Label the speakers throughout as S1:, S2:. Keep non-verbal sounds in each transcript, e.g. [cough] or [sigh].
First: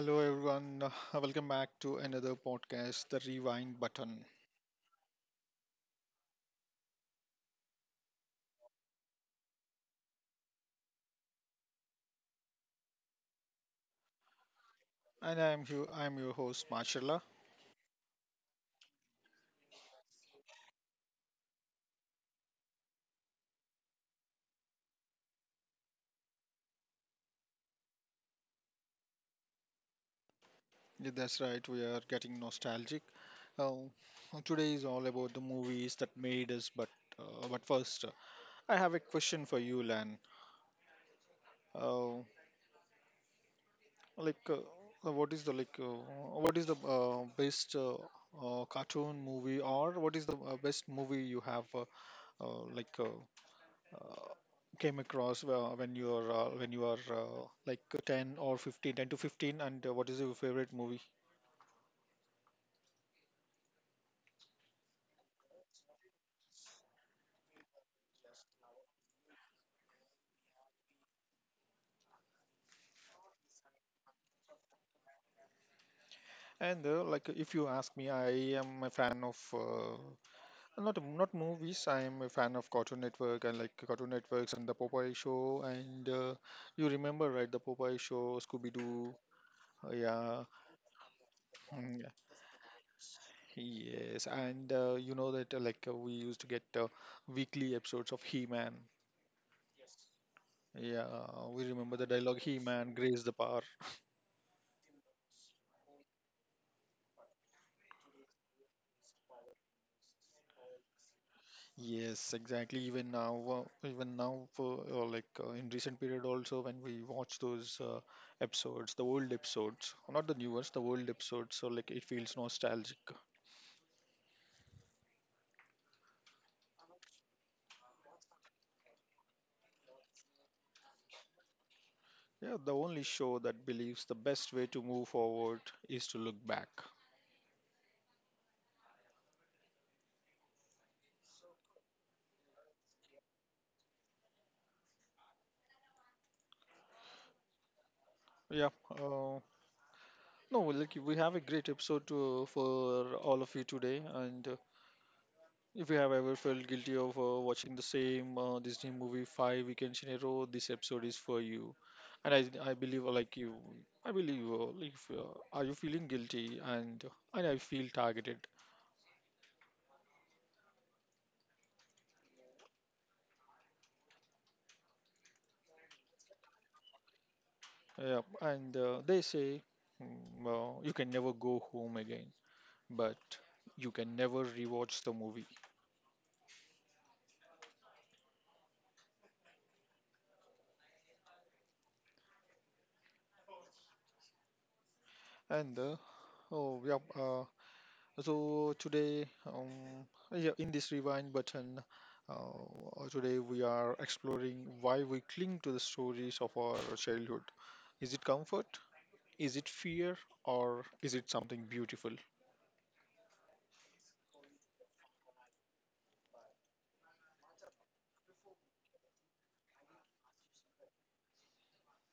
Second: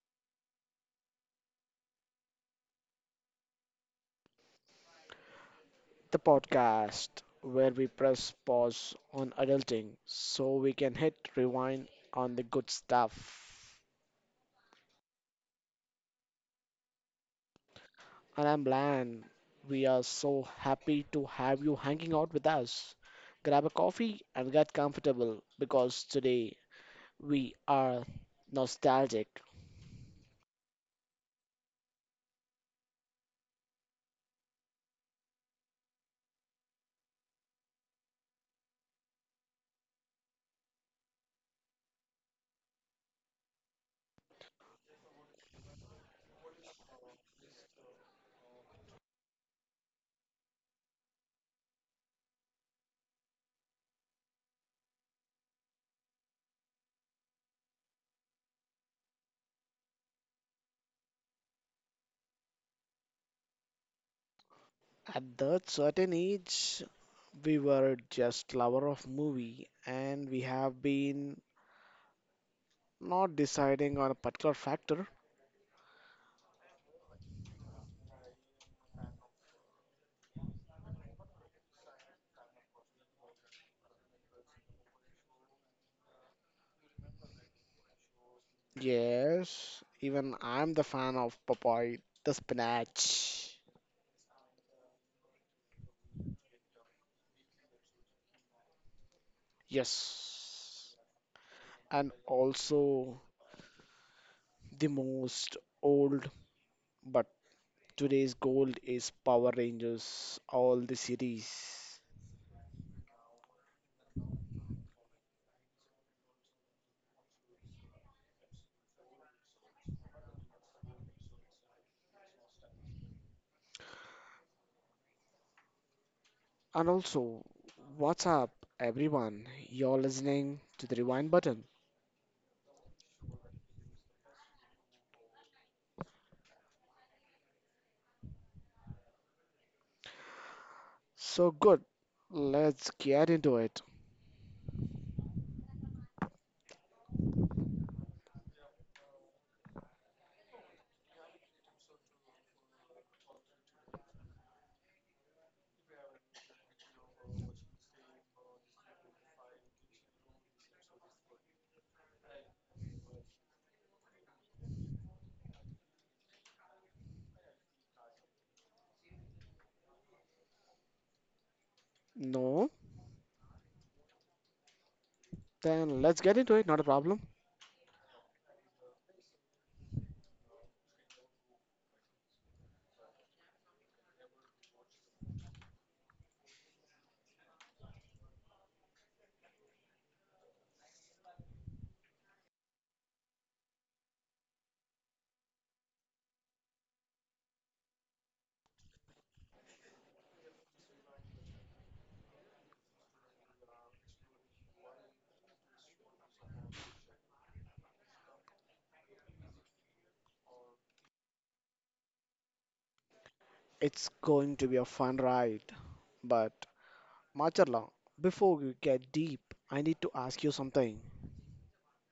S1: Hello, everyone. Welcome back to another podcast, The Rewind Button.
S2: The podcast where we press pause on adulting so we can hit rewind on the good stuff.
S1: And I'm your host, Marshalla.
S2: And I'm Lan. We are so happy to have you hanging out with us. Grab a coffee and get comfortable because today we are nostalgic.
S1: Yeah, that's right, we are getting nostalgic. Uh, Today is all about the movies that made us, but first, I have a question for you, Lan. Uh, like, what is the like, what is the best cartoon movie, or what is the best movie you uh, like, uh, uh, came across when you are 10 or 15, 10 to 15, and what is your favorite movie?
S2: At that certain age, we were just lover of movie and we have been not deciding on a particular factor.
S1: And Like if you ask me, I am a fan of not movies. I am a fan of Cartoon Network, and like Cartoon Networks and the Popeye show, and you remember, right? The Popeye show, Scooby Doo.
S2: Yes, even
S1: Yeah.
S2: I'm the fan of Popeye,
S1: mm,
S2: the spinach.
S1: yes, and you know that we used to get weekly episodes of He-Man.
S2: Yes,
S1: Yeah, we remember the
S2: and
S1: dialogue, "He Man,
S2: also
S1: Grace the Power."
S2: the most old, but today's gold is Power Rangers, all the series.
S1: Yes, exactly. Even now, for like in recent period also, when we watch those episodes, the old episodes, not the newest, the old episodes, so like it feels nostalgic.
S2: And also, what's up, everyone? You're listening to the rewind button.
S1: Yeah, the only show that believes the best way to move forward is to look back.
S2: So good, let's get into it.
S1: Yeah. No, we have a great episode for all of you today, and if you have ever felt guilty of watching the same Disney movie five weekends in a row, this episode is for you. And I, I believe, I believe, like, if, are you feeling guilty? And I feel targeted.
S2: No, then let's get into it, not a problem.
S1: Yeah, and they say, "Hmm, well, you can never go home again, but you can never rewatch the movie." And oh yeah. So today, yeah, in this Rewind Button, today we are exploring why we cling to the stories of our childhood. Is it comfort? Is it fear? Or is it something beautiful?
S2: It's going to be a fun ride, but Macharla, before we get deep, I need to ask you something.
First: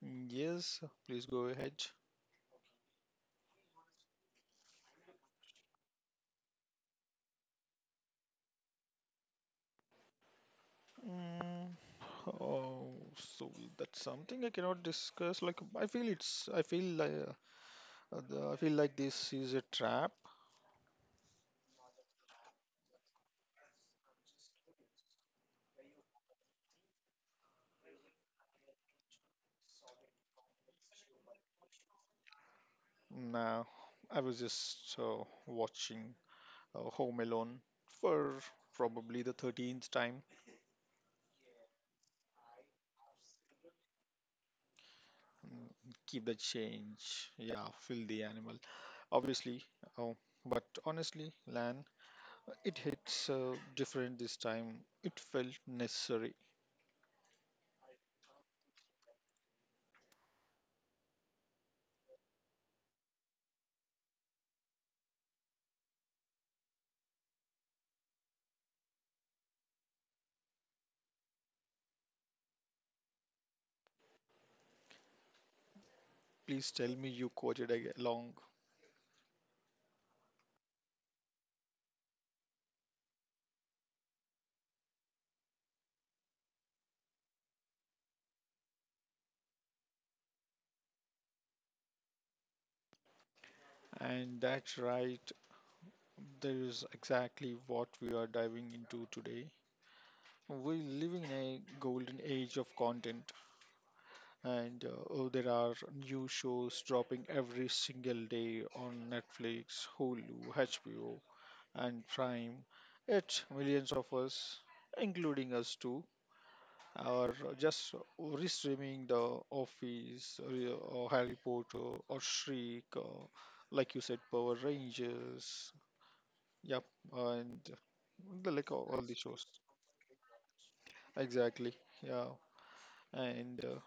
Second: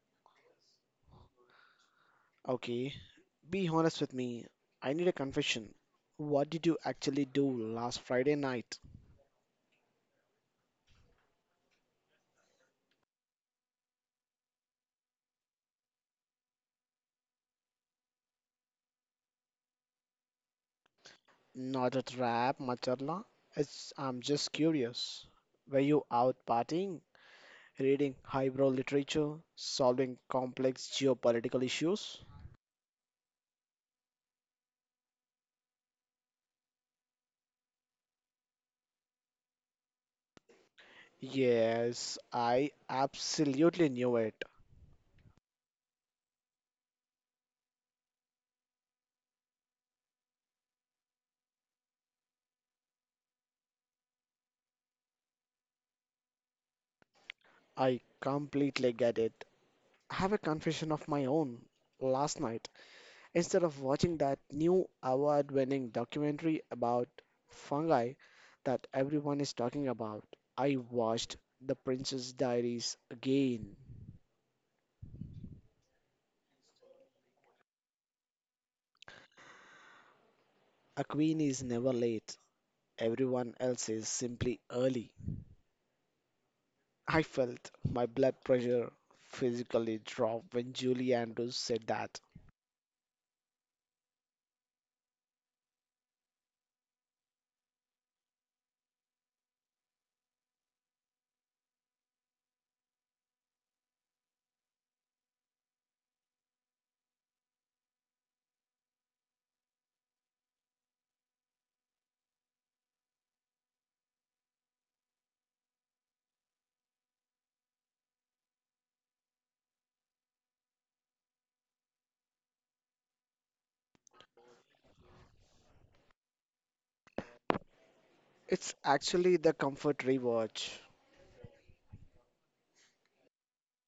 S1: Yes, please go ahead.
S2: Okay, be honest with me. I need a confession. What did you actually do last Friday night?
S1: Mm, Oh, so that's something I cannot discuss. Like I feel like, I feel like this is a trap.
S2: Not a trap, Macharla. It's, I'm just curious. Were you out partying, reading highbrow literature, solving complex geopolitical issues?
S1: Nah, I was just watching Home Alone for probably the 13th time.
S2: Yes, I absolutely knew it.
S1: Mm, Keep the change. Yeah, feel the animal. Obviously. Oh, but honestly, Lan, it hits different this time. It felt necessary.
S2: I completely get it. I have a confession of my own. Last night, instead of watching that new award winning documentary about fungi that everyone is talking about, I watched The Princess Diaries again.
S1: Please tell me you quoted along.
S2: A queen is never late, everyone else is simply early. I felt my blood pressure physically drop when Julie Andrews said that.
S1: And that's right. There is exactly what we are diving into today. We live in a golden age of content, and oh, there are new shows dropping every single day on Netflix, Hulu, HBO, and Prime. It's millions of us, including us too, are just restreaming The Office, or Harry Potter, or Shriek, or like you said, Power Rangers. Yep, and the, like
S2: It's
S1: all the
S2: actually
S1: shows.
S2: the comfort rewatch.
S1: Exactly. Yeah, and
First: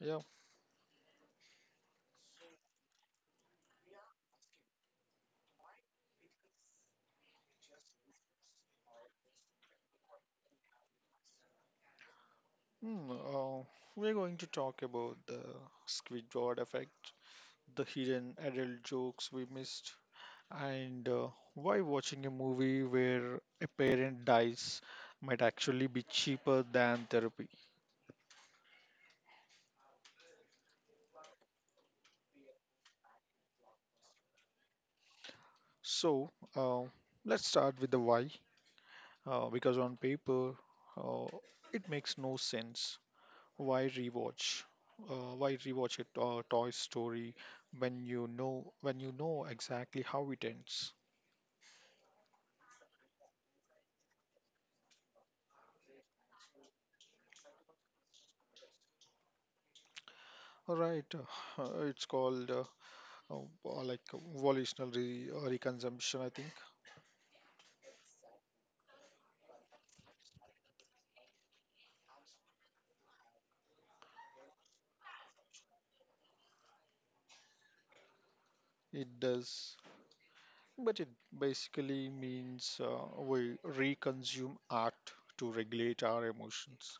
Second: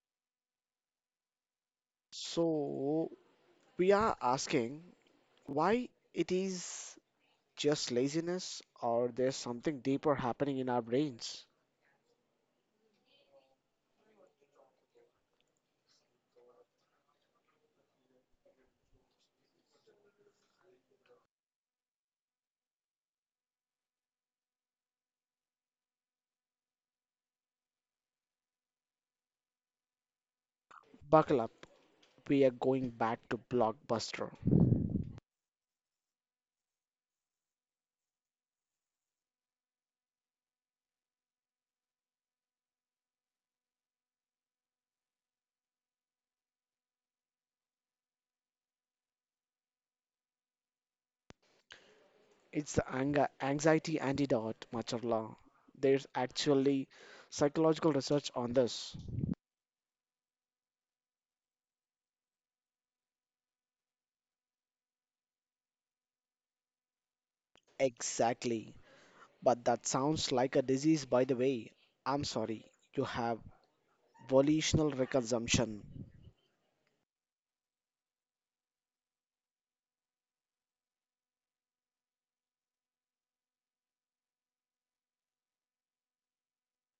S1: yeah.
S2: So, we are asking why it is just laziness or there's something deeper happening in our brains?
S1: Hmm, we're going to talk about the Squidward effect, the hidden adult jokes we missed, and why watching a movie where a parent dies might actually be cheaper than therapy.
S2: Buckle up, we are going back to Blockbuster.
S1: So, uh, let's start with the why, because on paper, uh, it makes no sense. Why rewatch? Why rewatch it? Toy Story when you know exactly how it ends.
S2: It's the anxiety antidote, Macharla. There's actually psychological research on this.
S1: Right, [laughs] it's called uh, like volitional re reconsumption, I think.
S2: Exactly. But that sounds like a disease, by the way. I'm sorry, you have volitional reconsumption.
S1: It does, but it basically means we reconsume art to regulate our emotions.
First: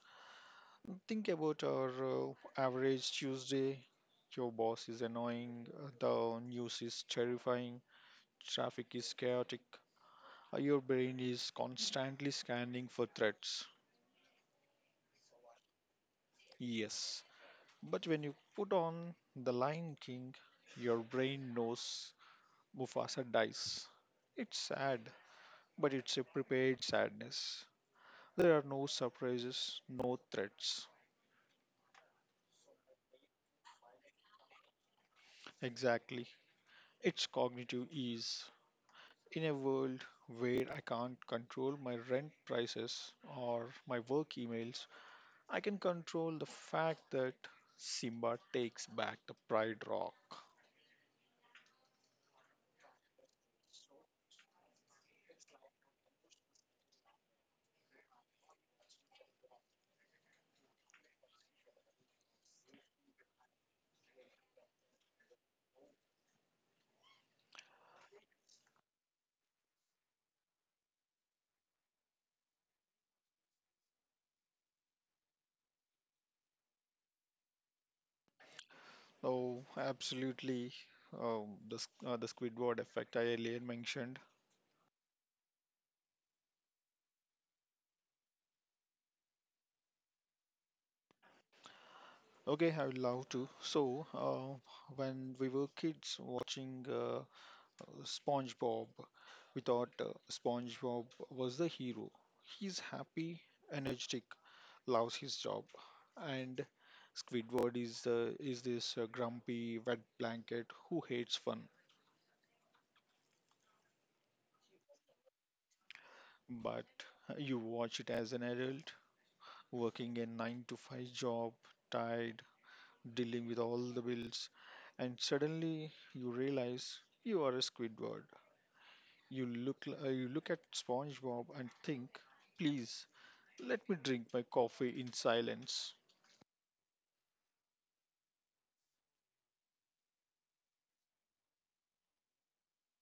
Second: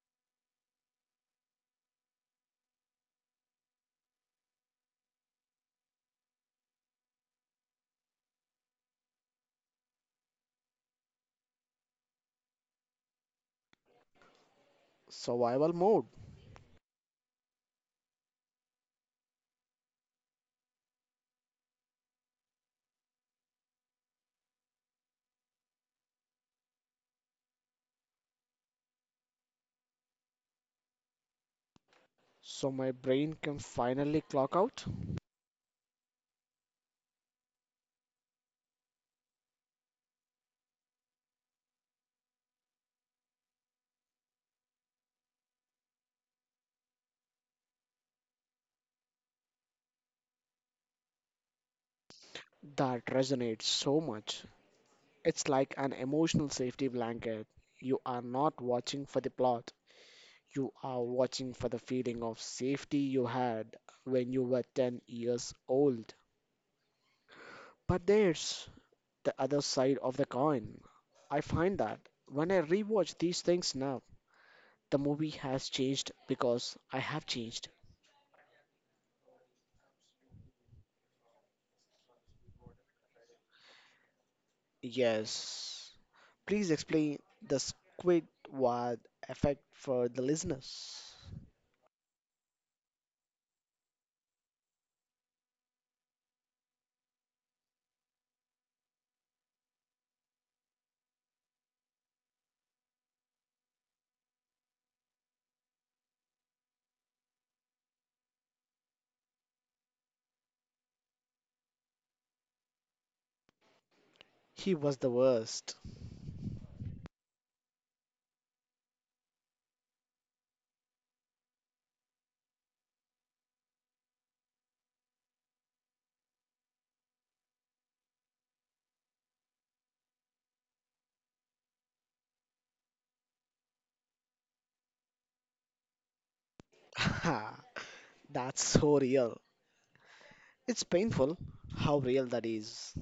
S1: Think about our average Tuesday. Your boss is annoying, the news is terrifying, traffic is chaotic, your brain is constantly scanning for threats.
S2: Survival mode.
S1: Yes, but when you put on The Lion King, your brain knows Mufasa dies. It's sad, but it's a prepared sadness. There are no surprises, no threats.
S2: So my brain can finally clock out?
S1: Exactly. It's cognitive ease. In a world where I can't control my rent prices or my work emails, I can control the fact that Simba takes back the Pride Rock.
S2: That resonates so much. It's like an emotional safety blanket. You are not watching for the plot, you are watching for the feeling of safety you had when you were 10 years old. But there's the other side of the coin. I find that when I rewatch these things now, the movie has changed because I have changed.
S1: Oh, absolutely. The Squidward effect I earlier mentioned.
S2: Yes. Please explain the Squidward effect for the listeners.
S1: Okay, I would love to. So, when we were kids watching SpongeBob, we thought SpongeBob was the hero. He's happy, energetic, loves his job, and Squidward is this grumpy wet blanket who hates fun.
S2: He was the worst.
S1: But you watch it as an adult, working a nine to five job, tired, dealing with all the bills, and suddenly you realize you are a Squidward. You you look at SpongeBob and think, please, let me drink my coffee in silence.
S2: [laughs] That's so real. It's painful how real that is.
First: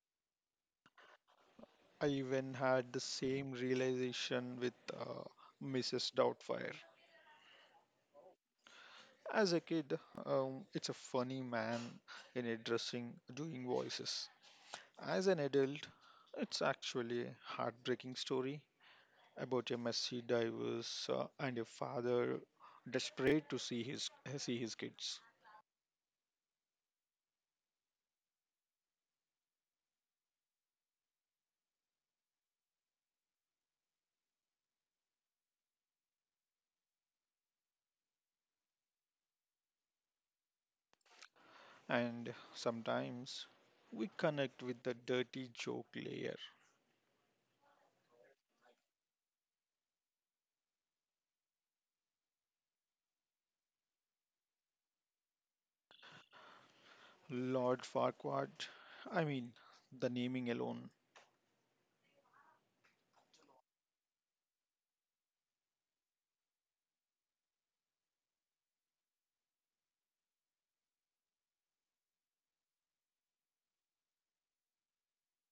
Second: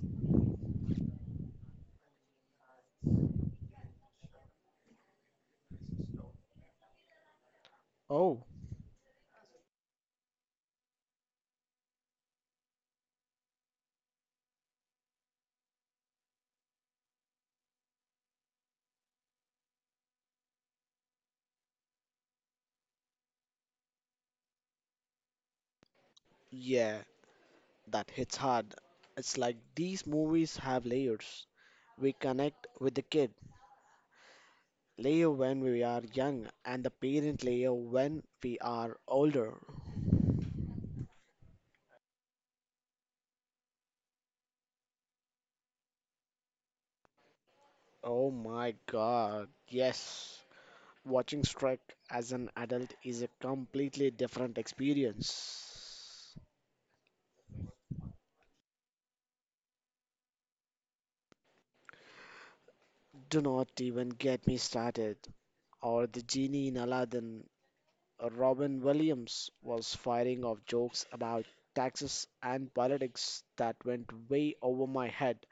S1: I even had the same realization with Mrs. Doubtfire.
S2: Oh.
S1: As a kid, it's a funny man in a dressing doing voices. As an adult, it's actually a heartbreaking story about a messy divorce and a father desperate to see his kids.
S2: Yeah, that hits hard. It's like these movies have layers. We connect with the kid layer when we are young, and the parent layer when we are older.
S1: And sometimes we connect with the dirty joke layer.
S2: Oh my god, yes. Watching Shrek as an adult is a completely different experience.
S1: Lord Farquaad, I mean, the naming alone.
S2: Do not even get me started. Or the genie in Aladdin, Robin Williams was firing off jokes about taxes and politics that went way over my head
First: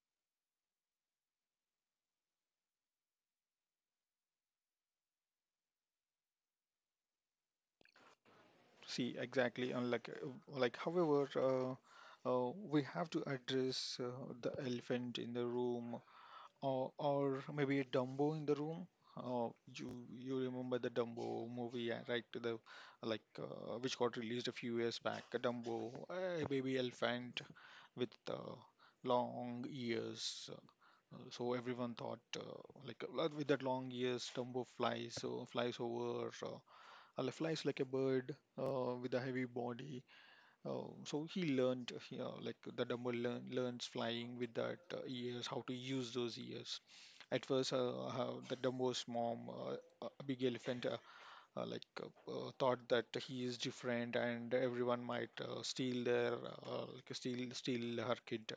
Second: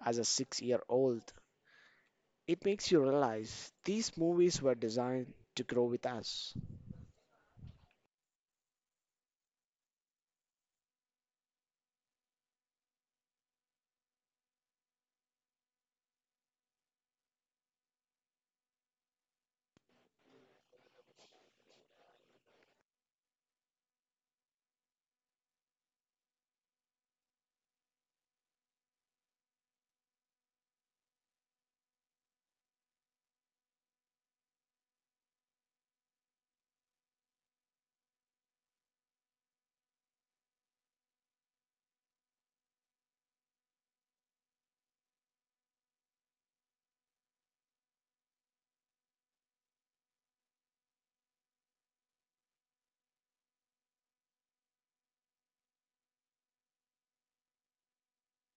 S2: as a 6 year old. It makes you realize these movies were designed to grow with us.
S1: See, exactly, and however, we have to address the elephant in the room, or maybe a Dumbo in the room. Uh, you remember the Dumbo movie, right? To the like Which got released a few years back. A Dumbo, a baby elephant with long ears. So everyone thought with that long ears, Dumbo flies. So flies over, flies like a bird with a heavy body. Oh, so he learned, you know, like the Dumbo learns flying with that ears, how to use those ears. At first, how the Dumbo's mom, big elephant, thought that he is different and everyone might steal their, steal her kid.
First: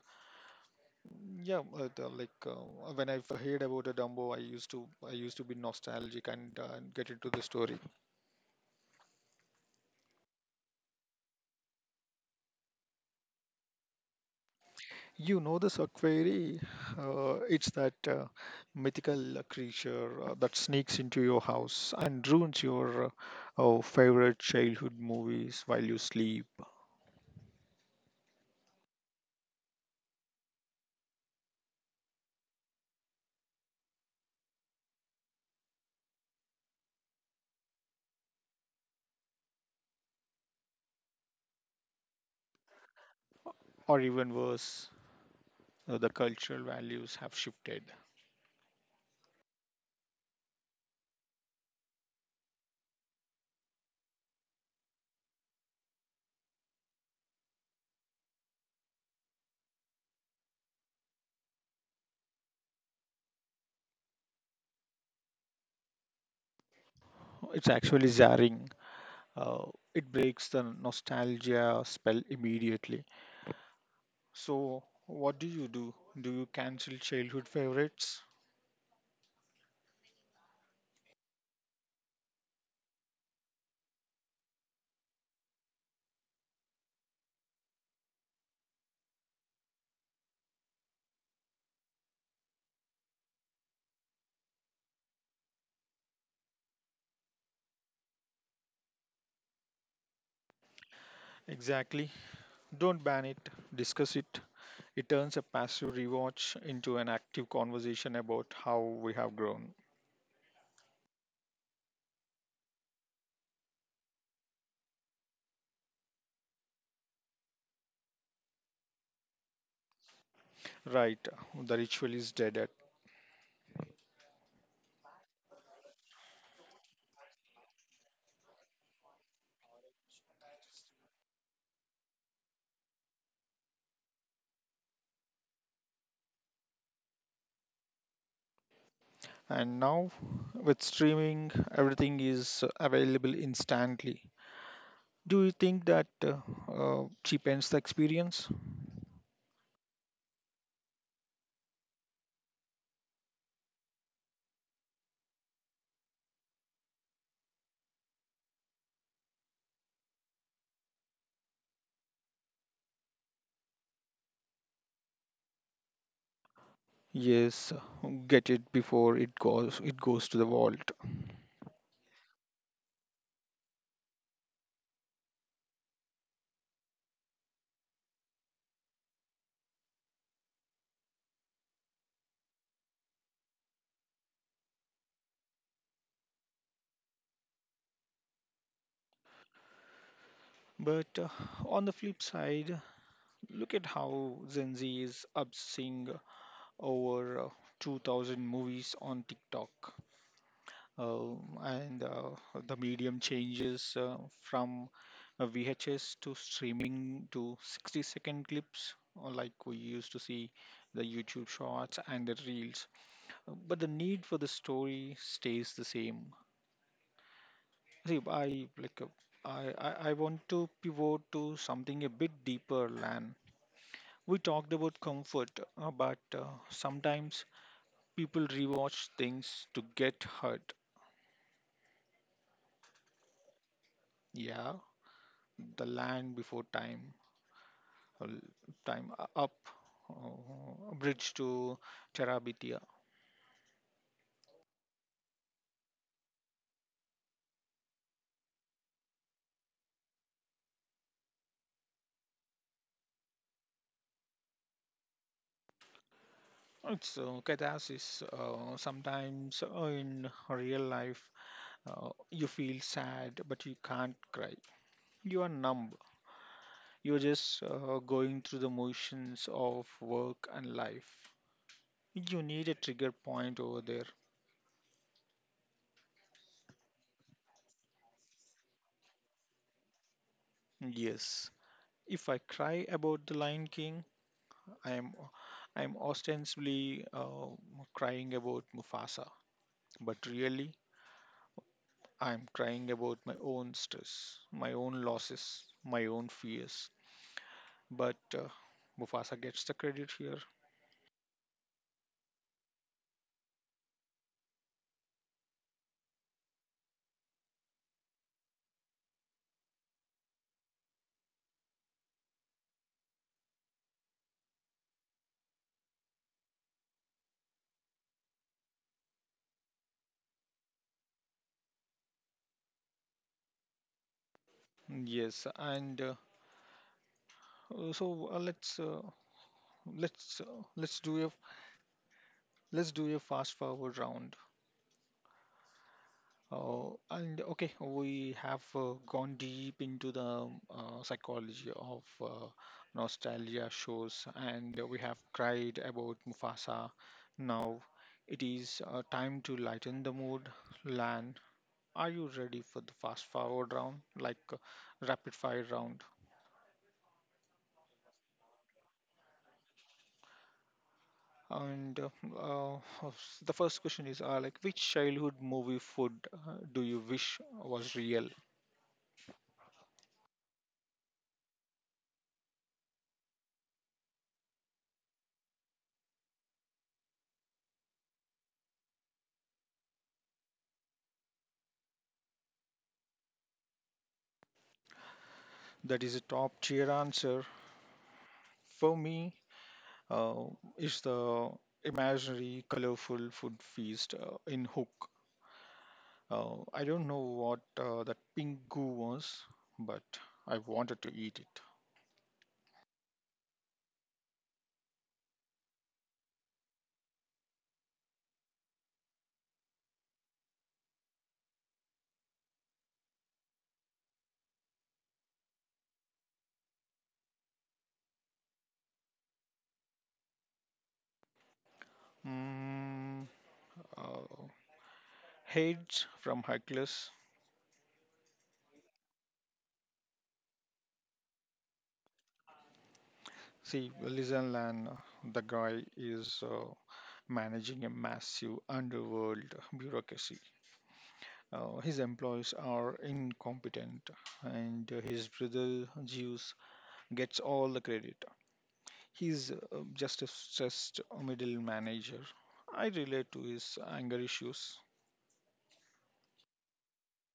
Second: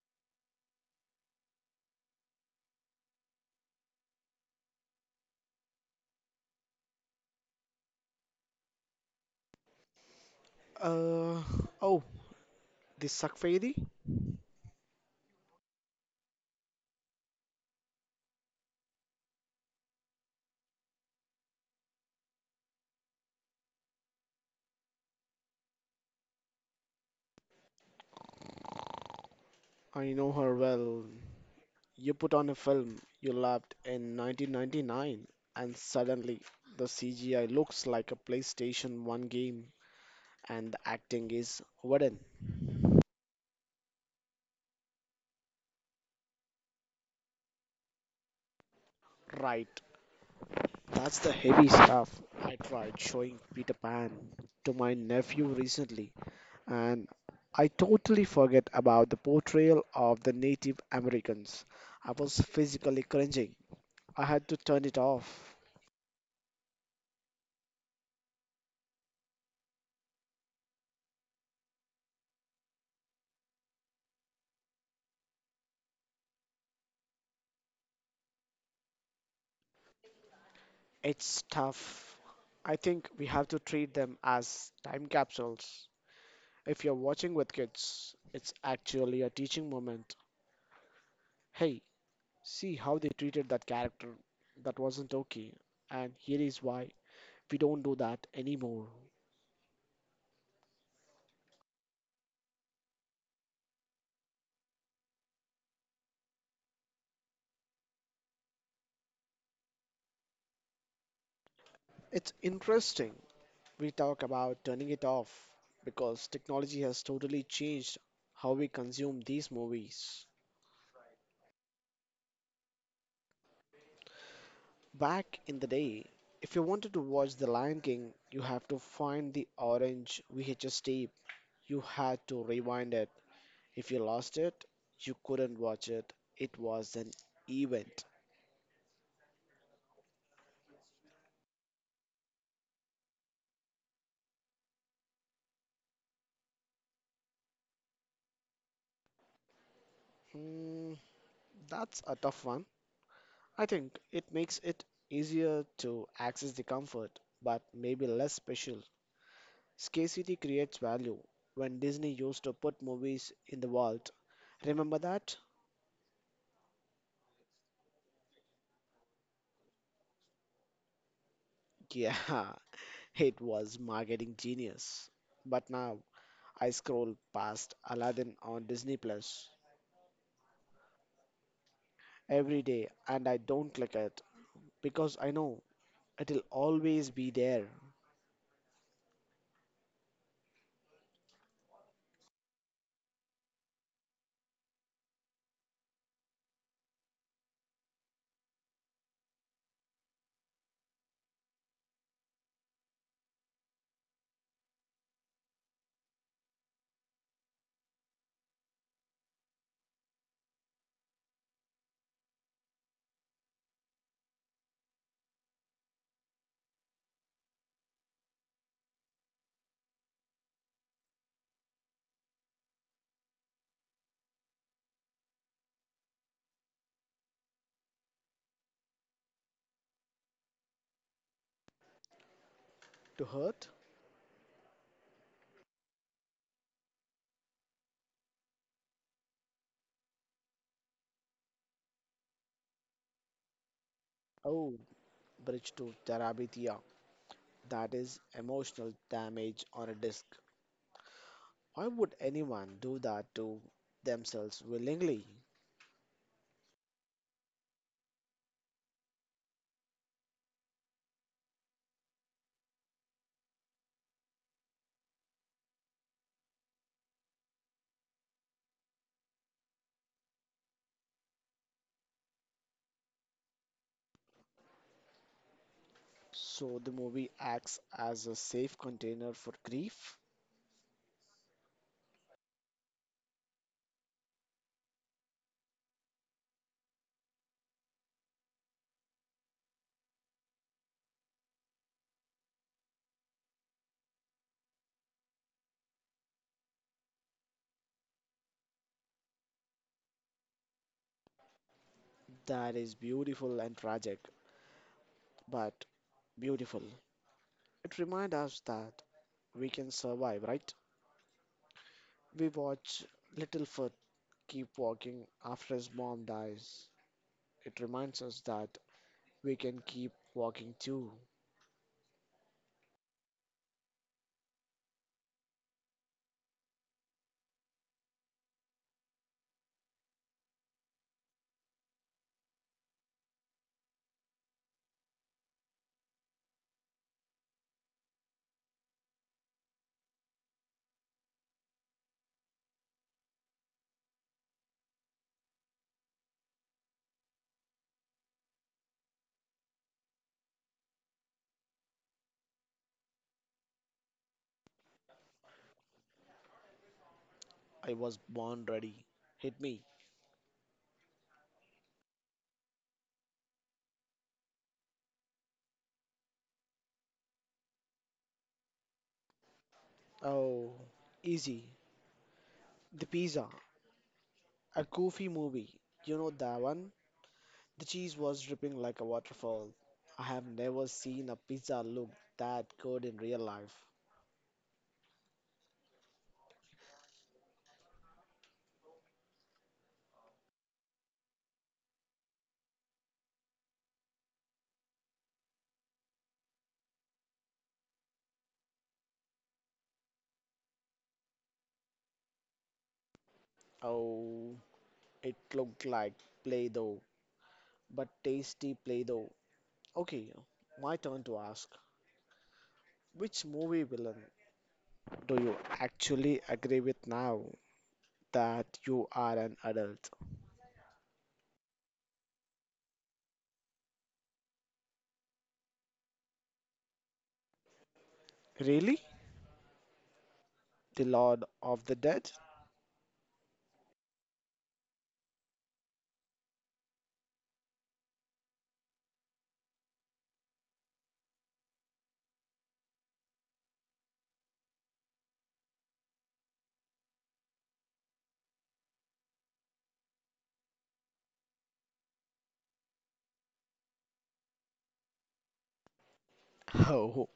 S1: Yeah, the, like when I heard about a Dumbo, I used to be nostalgic and get into the story.
S2: Uh, oh, the Sakfedi?
S1: You know the Sanctuary? It's that mythical creature that sneaks into your house and ruins your oh, favorite childhood movies while you sleep,
S2: I know her well. You put on a film you loved in 1999, and suddenly the CGI looks like a PlayStation 1 game and the acting is wooden.
S1: or even worse, the cultural values have shifted.
S2: Right, that's the heavy stuff. I tried showing Peter Pan to my nephew recently, and I totally forget about the portrayal of the Native Americans. I was physically cringing. I had to turn it off.
S1: It's actually jarring. Uh, it breaks the nostalgia spell immediately. So, what do you do? Do you cancel childhood favorites?
S2: It's tough. I think we have to treat them as time capsules. If you're watching with kids, it's actually a teaching moment. Hey, see how they treated that character. That wasn't okay. And here is why, we don't do that anymore.
S1: Exactly. Don't ban it, discuss it. It turns a passive rewatch into an active conversation about how we have grown.
S2: It's interesting we talk about turning it off because technology has totally changed how we consume these movies.
S1: Right, the ritual is dead.
S2: Back in the day, if you wanted to watch The Lion King, you have to find the orange VHS tape. You had to rewind it. If you lost it, you couldn't watch it. It was an event.
S1: And now, with streaming, everything is available instantly. Do you think that cheapens the experience?
S2: Hmm, that's a tough one. I think it makes it easier to access the comfort, but maybe less special. Scarcity creates value. When Disney used to put movies in the vault, remember that?
S1: Yes, get it before it goes to the vault.
S2: Yeah, [laughs] it was marketing genius. But now I scroll past Aladdin on Disney Plus every day and I don't click it because I know it'll always be there
S1: But on the flip side, look at how Gen Z is obsessing over 2000 movies on TikTok, uh, and the medium changes from VHS to streaming to 60 second clips, or like we used to see the YouTube shorts and the reels. But the need for the story stays the same. See, I like I want to pivot to something a bit deeper, Lan. We talked about comfort, but sometimes people rewatch things to get hurt.
S2: to hurt.
S1: Yeah, The Land Before Time, l- time u- up Bridge to Terabithia.
S2: Oh, Bridge to Terabithia. That is emotional damage on a disc. Why would anyone do that to themselves willingly?
S1: It's catharsis. Sometimes in real life, you feel sad but you can't cry, you are numb, you're just going through the motions of work and life. You need a trigger point over there.
S2: So the movie acts as a safe container for grief.
S1: Yes, if I cry about The Lion King, I am, I am ostensibly crying about Mufasa, but really I'm crying about my own stress, my own losses, my own fears. But Mufasa gets the credit here.
S2: That is beautiful and tragic, but beautiful. It reminds us that we can survive, right? We watch Littlefoot keep walking after his mom dies. It reminds us that we can keep walking too.
S1: Yes, and so let's uh, let's do a let's do a fast forward round. And okay, we have gone deep into the psychology of nostalgia shows, and we have cried about Mufasa. Now it is time to lighten the mood, Lan. Are you ready for the fast forward round, like rapid fire round?
S2: I was born ready. Hit me.
S1: And uh, uh, the first question is, which childhood movie food do you wish was real?
S2: Oh, easy. The Pizza, a goofy movie. You know that one? The cheese was dripping like a waterfall. I have never seen a pizza look that good in real life.
S1: That is a top tier answer. For me, uh, is the imaginary colorful food feast in Hook. I don't know what that pink goo was, but I wanted to eat it.
S2: Oh, it looked like Play-Doh, but tasty Play-Doh. Okay, my turn to ask. Which movie villain do you actually agree with now that you are an adult?
S1: Mm, uh, Hades from Hercules.
S2: Really? The Lord of the Dead?
S1: See, Lizel, and the guy is managing a massive underworld bureaucracy. His employees are incompetent, and his brother Zeus gets all the credit. He's just a stressed middle manager. I relate to his anger issues.
S2: [laughs] Oh,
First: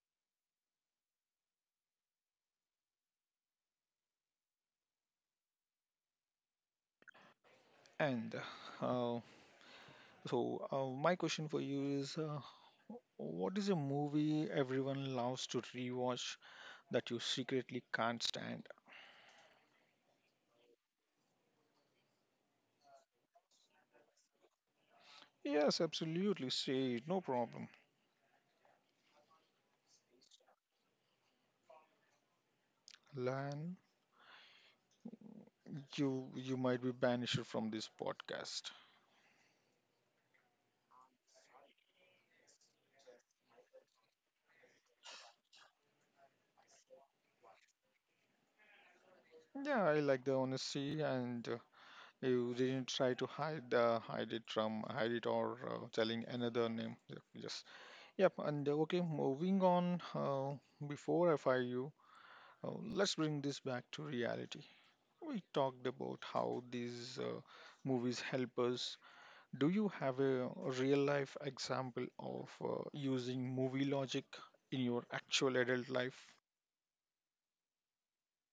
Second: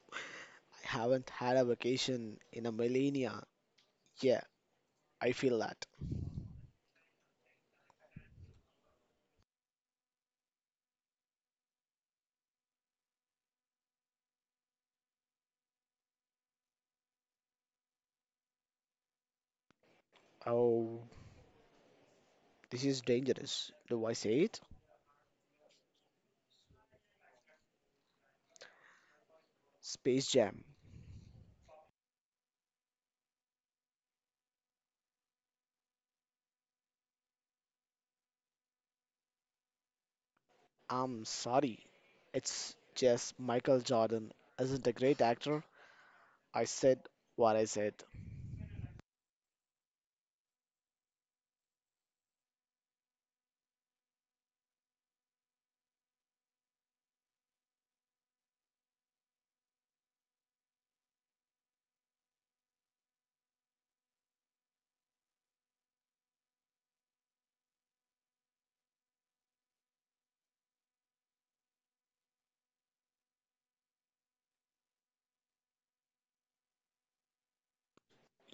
S2: I haven't had a vacation in a millennia. Yeah, I feel that.
S1: And uh, so, my question for you is, what is a movie everyone loves to rewatch that you secretly can't stand?
S2: Oh, this is dangerous. Do I say it?
S1: Yes, absolutely. Say, no problem.
S2: Space Jam.
S1: Lan, you might be banished from this podcast.
S2: I'm sorry. It's just Michael Jordan isn't a great actor. I said what I said.
S1: Yeah, I like the honesty, and you didn't try to hide it or telling another name. Yep. Yes. Yep. And okay, moving on. Before I fire you, let's bring this back to reality. We talked about how these movies help us. Do you have a real life example of using movie logic in your actual adult life?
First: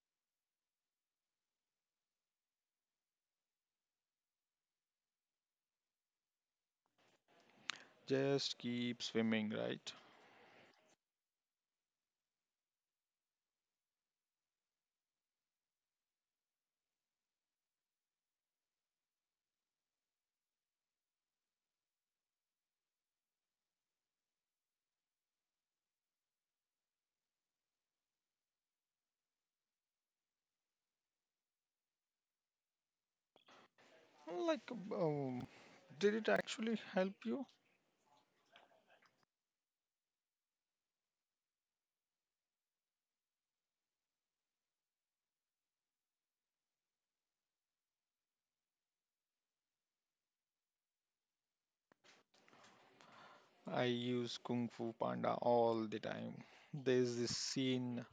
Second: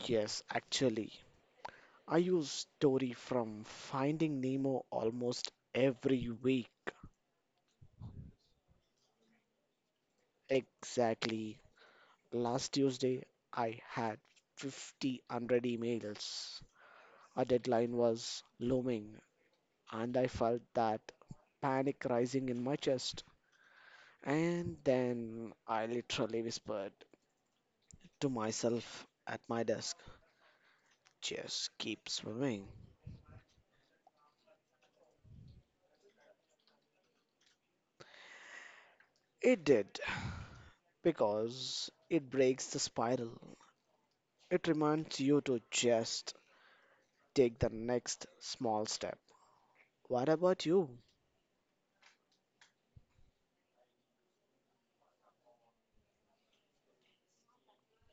S2: Yes, actually. I use story from Finding Nemo almost every week.
S1: Just keep swimming, right?
S2: Exactly. Last Tuesday, I had 50 hundred emails. A deadline was looming, and I felt that panic rising in my chest. And then I literally whispered, to myself at my desk. Just keep swimming.
S1: Like, um, did it actually help you?
S2: It did, because it breaks the spiral. It reminds you to just take the next small step. What about you?
S1: I use Kung Fu Panda all the time. There's this scene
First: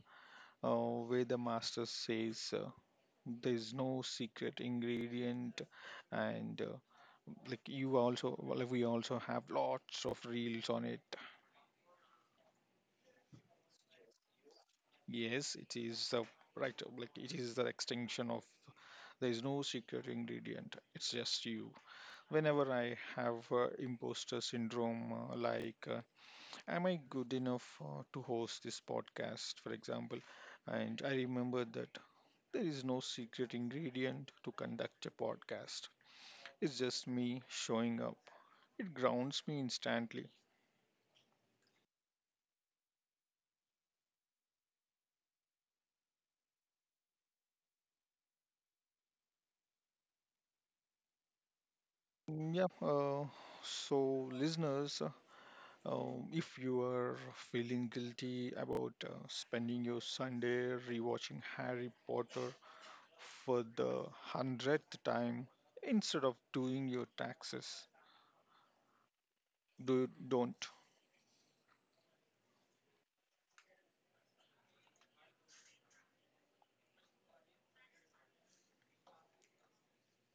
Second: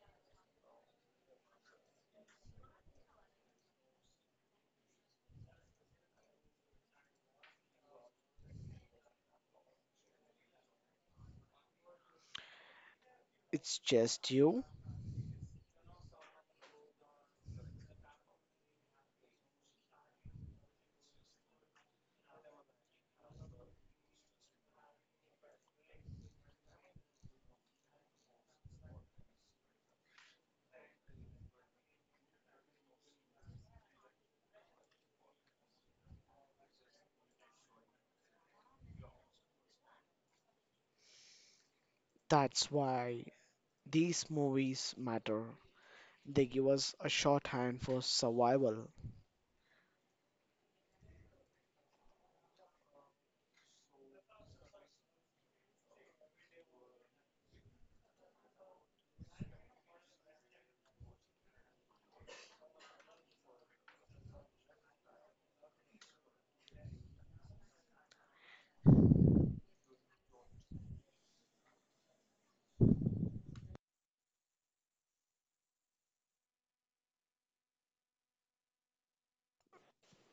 S1: uh, where the master says, there's no secret ingredient and we also have lots of reels on it.
S2: It's just you?
S1: Yes, it is the right, like it is the extinction of. There is no secret ingredient. It's just you. Whenever I have imposter syndrome, am I good enough to host this podcast, for example? And I remember that there is no secret ingredient to conduct a podcast. It's just me showing up. It grounds me instantly.
S2: That's why these movies matter. They give us a shorthand for survival.
S1: Mm, yeah. So, listeners, if you are feeling guilty about spending your Sunday rewatching Harry Potter for the hundredth time instead of doing your taxes, do don't.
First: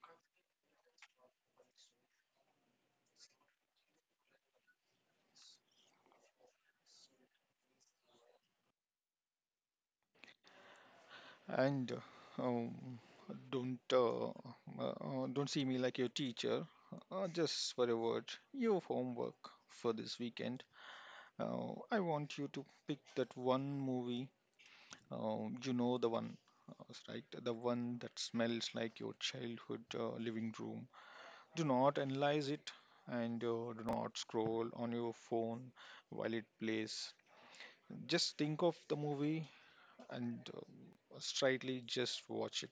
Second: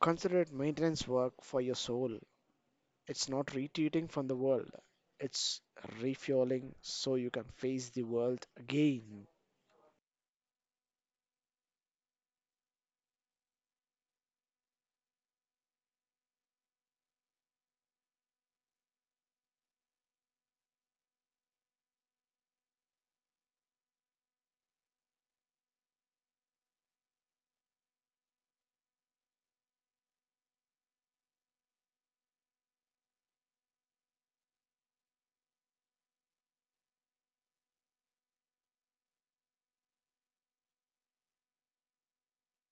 S2: Consider it maintenance work for your soul. It's not retreating from the world, it's refueling so you can face the world again.
S1: And uh, um, don't uh, don't see me like your teacher. Just for a word, your homework for this weekend. I want you to pick that one movie. You know the one, right? The one that smells like your childhood living room. Do not analyze it, and do not scroll on your phone while it plays. Just think of the movie, and straightly just watch it.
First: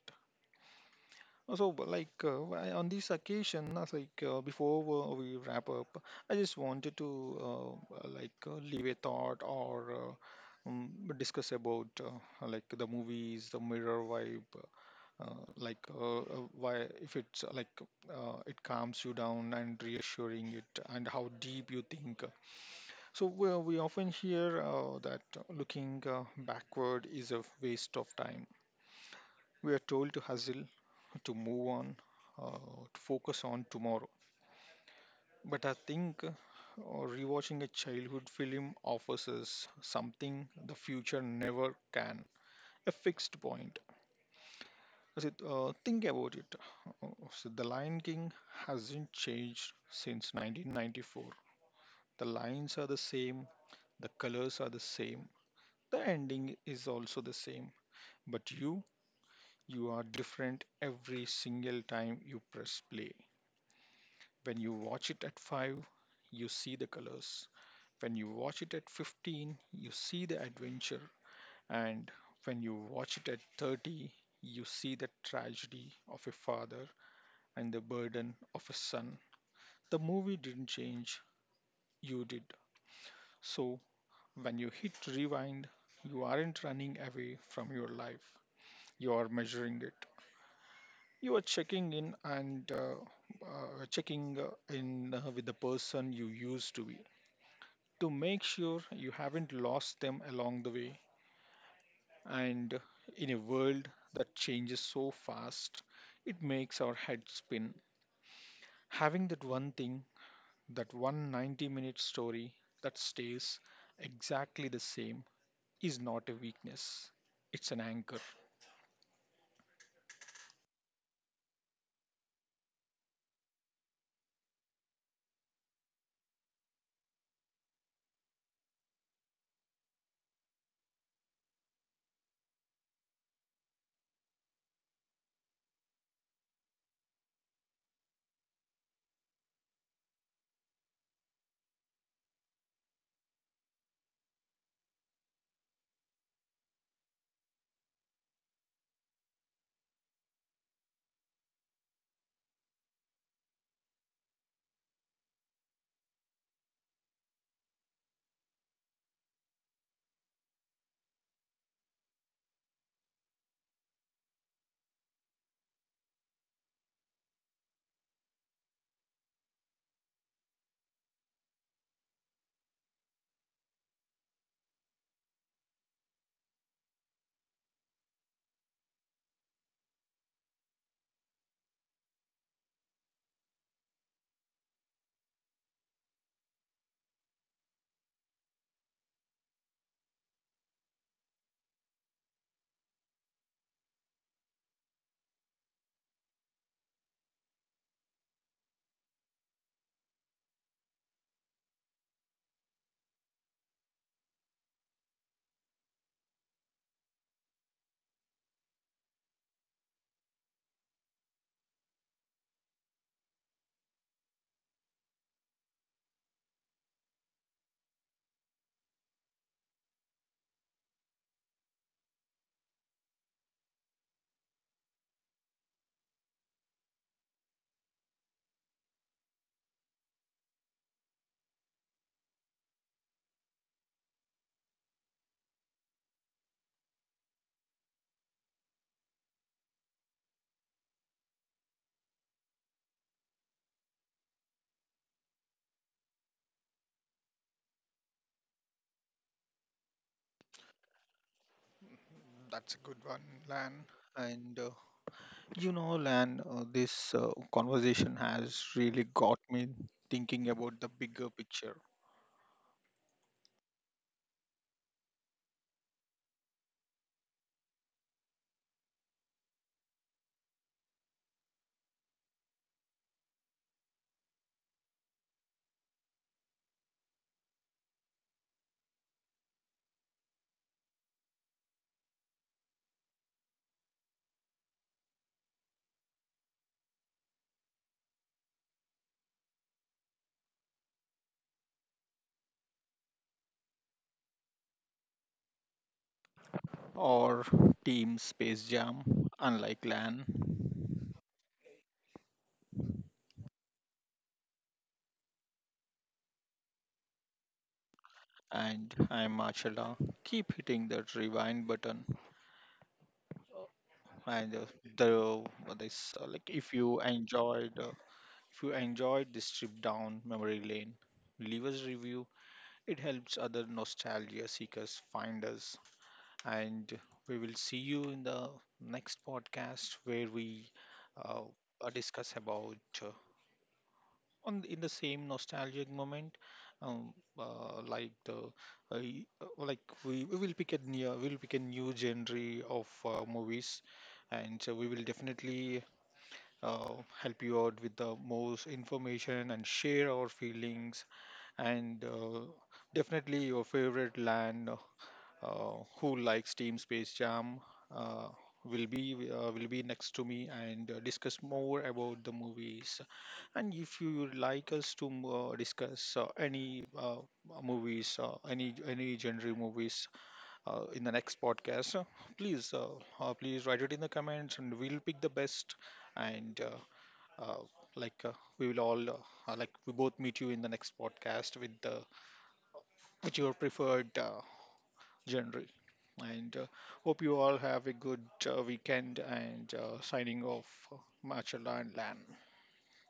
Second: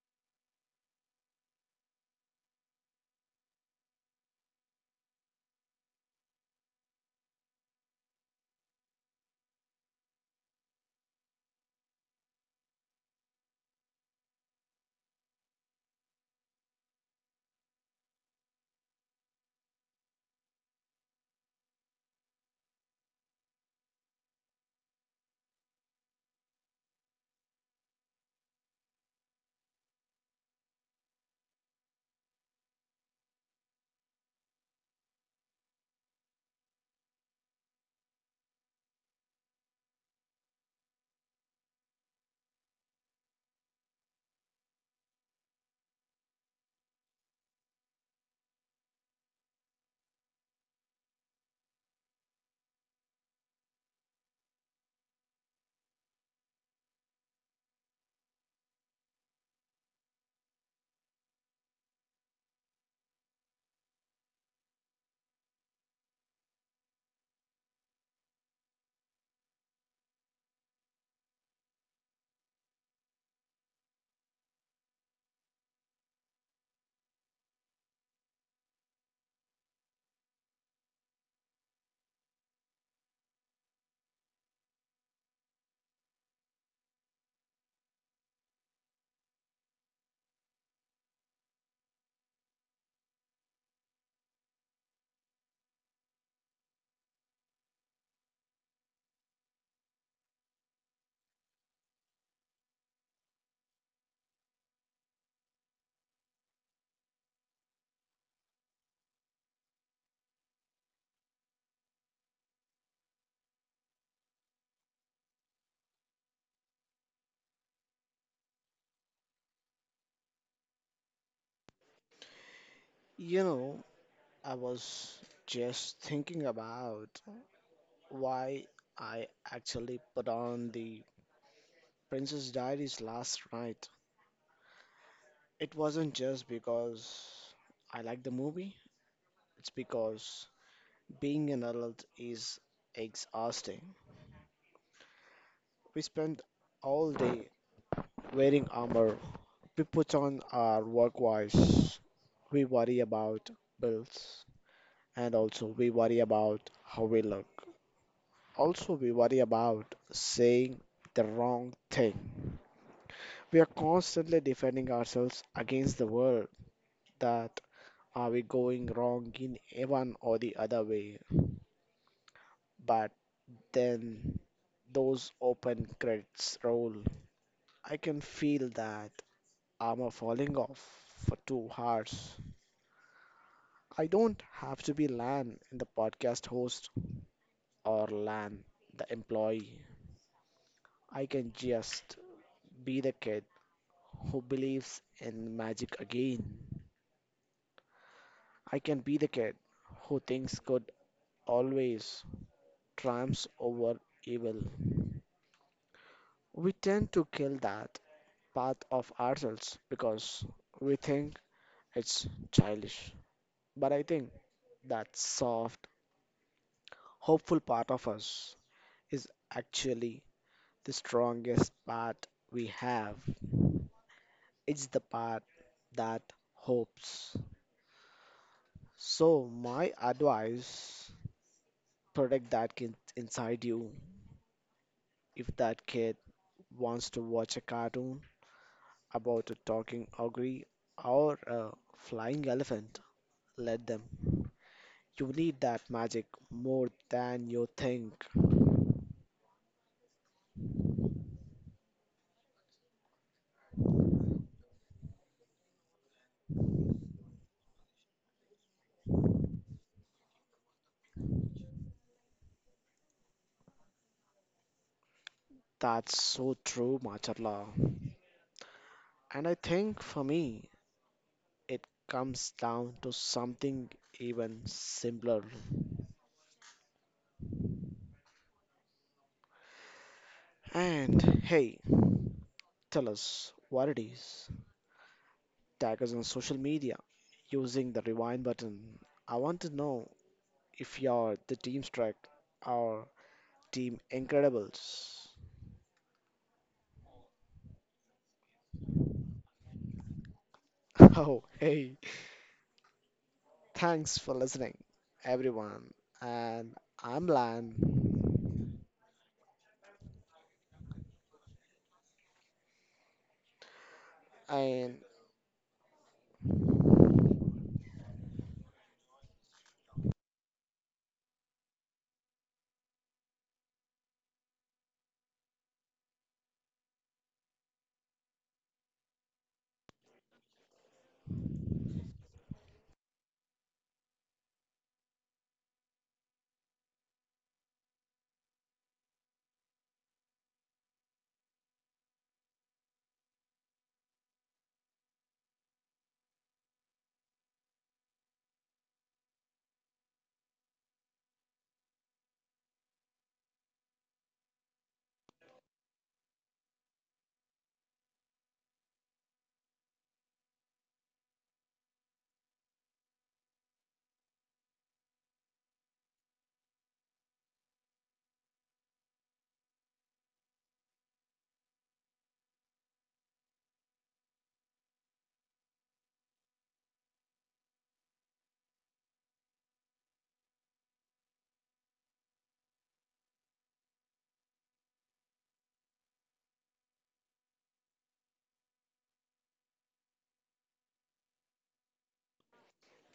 S1: So, on this occasion, before we wrap up, I just wanted to leave a thought or discuss about the movies, the mirror vibe, why, if it's it calms you down and reassuring it, and how deep you think. So we often hear that looking backward is a waste of time. We are told to hustle, to move on, uh, to focus on tomorrow. But I think rewatching a childhood film offers us something the future never can. A fixed point. Sid, think about it. So the Lion King hasn't changed since 1994. The lines are the same, the colors are the same, the ending is also the same. But you are different every single time you press play. When you watch it at 5, you see the colors. When you watch it at 15, you see the adventure. And when you watch it at 30, you see the tragedy of a father and the burden of a son. The movie didn't change, you did. So, when you hit rewind, you aren't running away from your life, you are measuring it. You are checking in and checking in with the person you used to be, to make sure you haven't lost them along the way. And in a world that changes so fast, it makes our heads spin. Having that one thing, that one 90-minute minute story that stays exactly the same, is not a weakness, it's an anchor.
S2: You know, I was just thinking about why I actually put on the Princess Diaries last night. It wasn't just because I like the movie, it's because being an adult is exhausting. We spend all day wearing armor, we put on our work wise, we worry about bills, and also we worry about how we look. Also, we worry about saying the wrong thing. We are constantly defending ourselves against the world that are we going wrong in one or the other way. But then those open credits roll. I can feel that armor falling off for 2 hours. I don't have to be Lan in the podcast host or Lan the employee. I can just be the kid who believes in magic again. I can be the kid who thinks good always triumphs over evil. We tend to kill that part of ourselves because we think it's childish. But I think that soft, hopeful part of us is actually the strongest part we have. It's the part that hopes. So, my advice, protect that kid inside you. If that kid wants to watch a cartoon about a talking ogre or a flying elephant, let them. You need that magic more than you think.
S1: That's a good one, Lan. And you know, Lan, this conversation has really got me thinking about the bigger picture.
S2: That's so true, Macharla. And I think for me, it comes down to something even simpler. And hey, tell us what it is. Tag us on social media using the rewind button. I want to know if you're the team strike or team incredibles.
S1: Or Team Space Jam, unlike Lan.
S2: [laughs] Oh, hey. Thanks for listening, everyone. And I'm Lan,
S1: And I'm Marshall. Keep hitting that rewind button, and
S2: and
S1: the what is like if you enjoyed this trip down memory lane, leave us review. It helps other nostalgia seekers find us, and we will see you in the next podcast, where we uh, discuss about uh, on in the same nostalgic moment, um, like the y- like we'll pick a new genre of movies, and so we will definitely uh, help you out with the most information and share our feelings, and definitely your favorite land, who likes Team Space Jam, uh, will be next to me and discuss more about the movies. And if you would like us to discuss any movies, any genre movies in the next podcast, please uh, please write it in the comments, and we'll pick the best. And uh, like We will all like we both meet you in the next podcast with the with your preferred. General. And hope you all have a good weekend, and signing off, Machala and Lan.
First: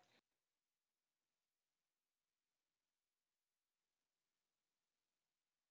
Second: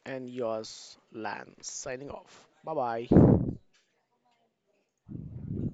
S2: and yours, Lan. Signing off. Bye bye.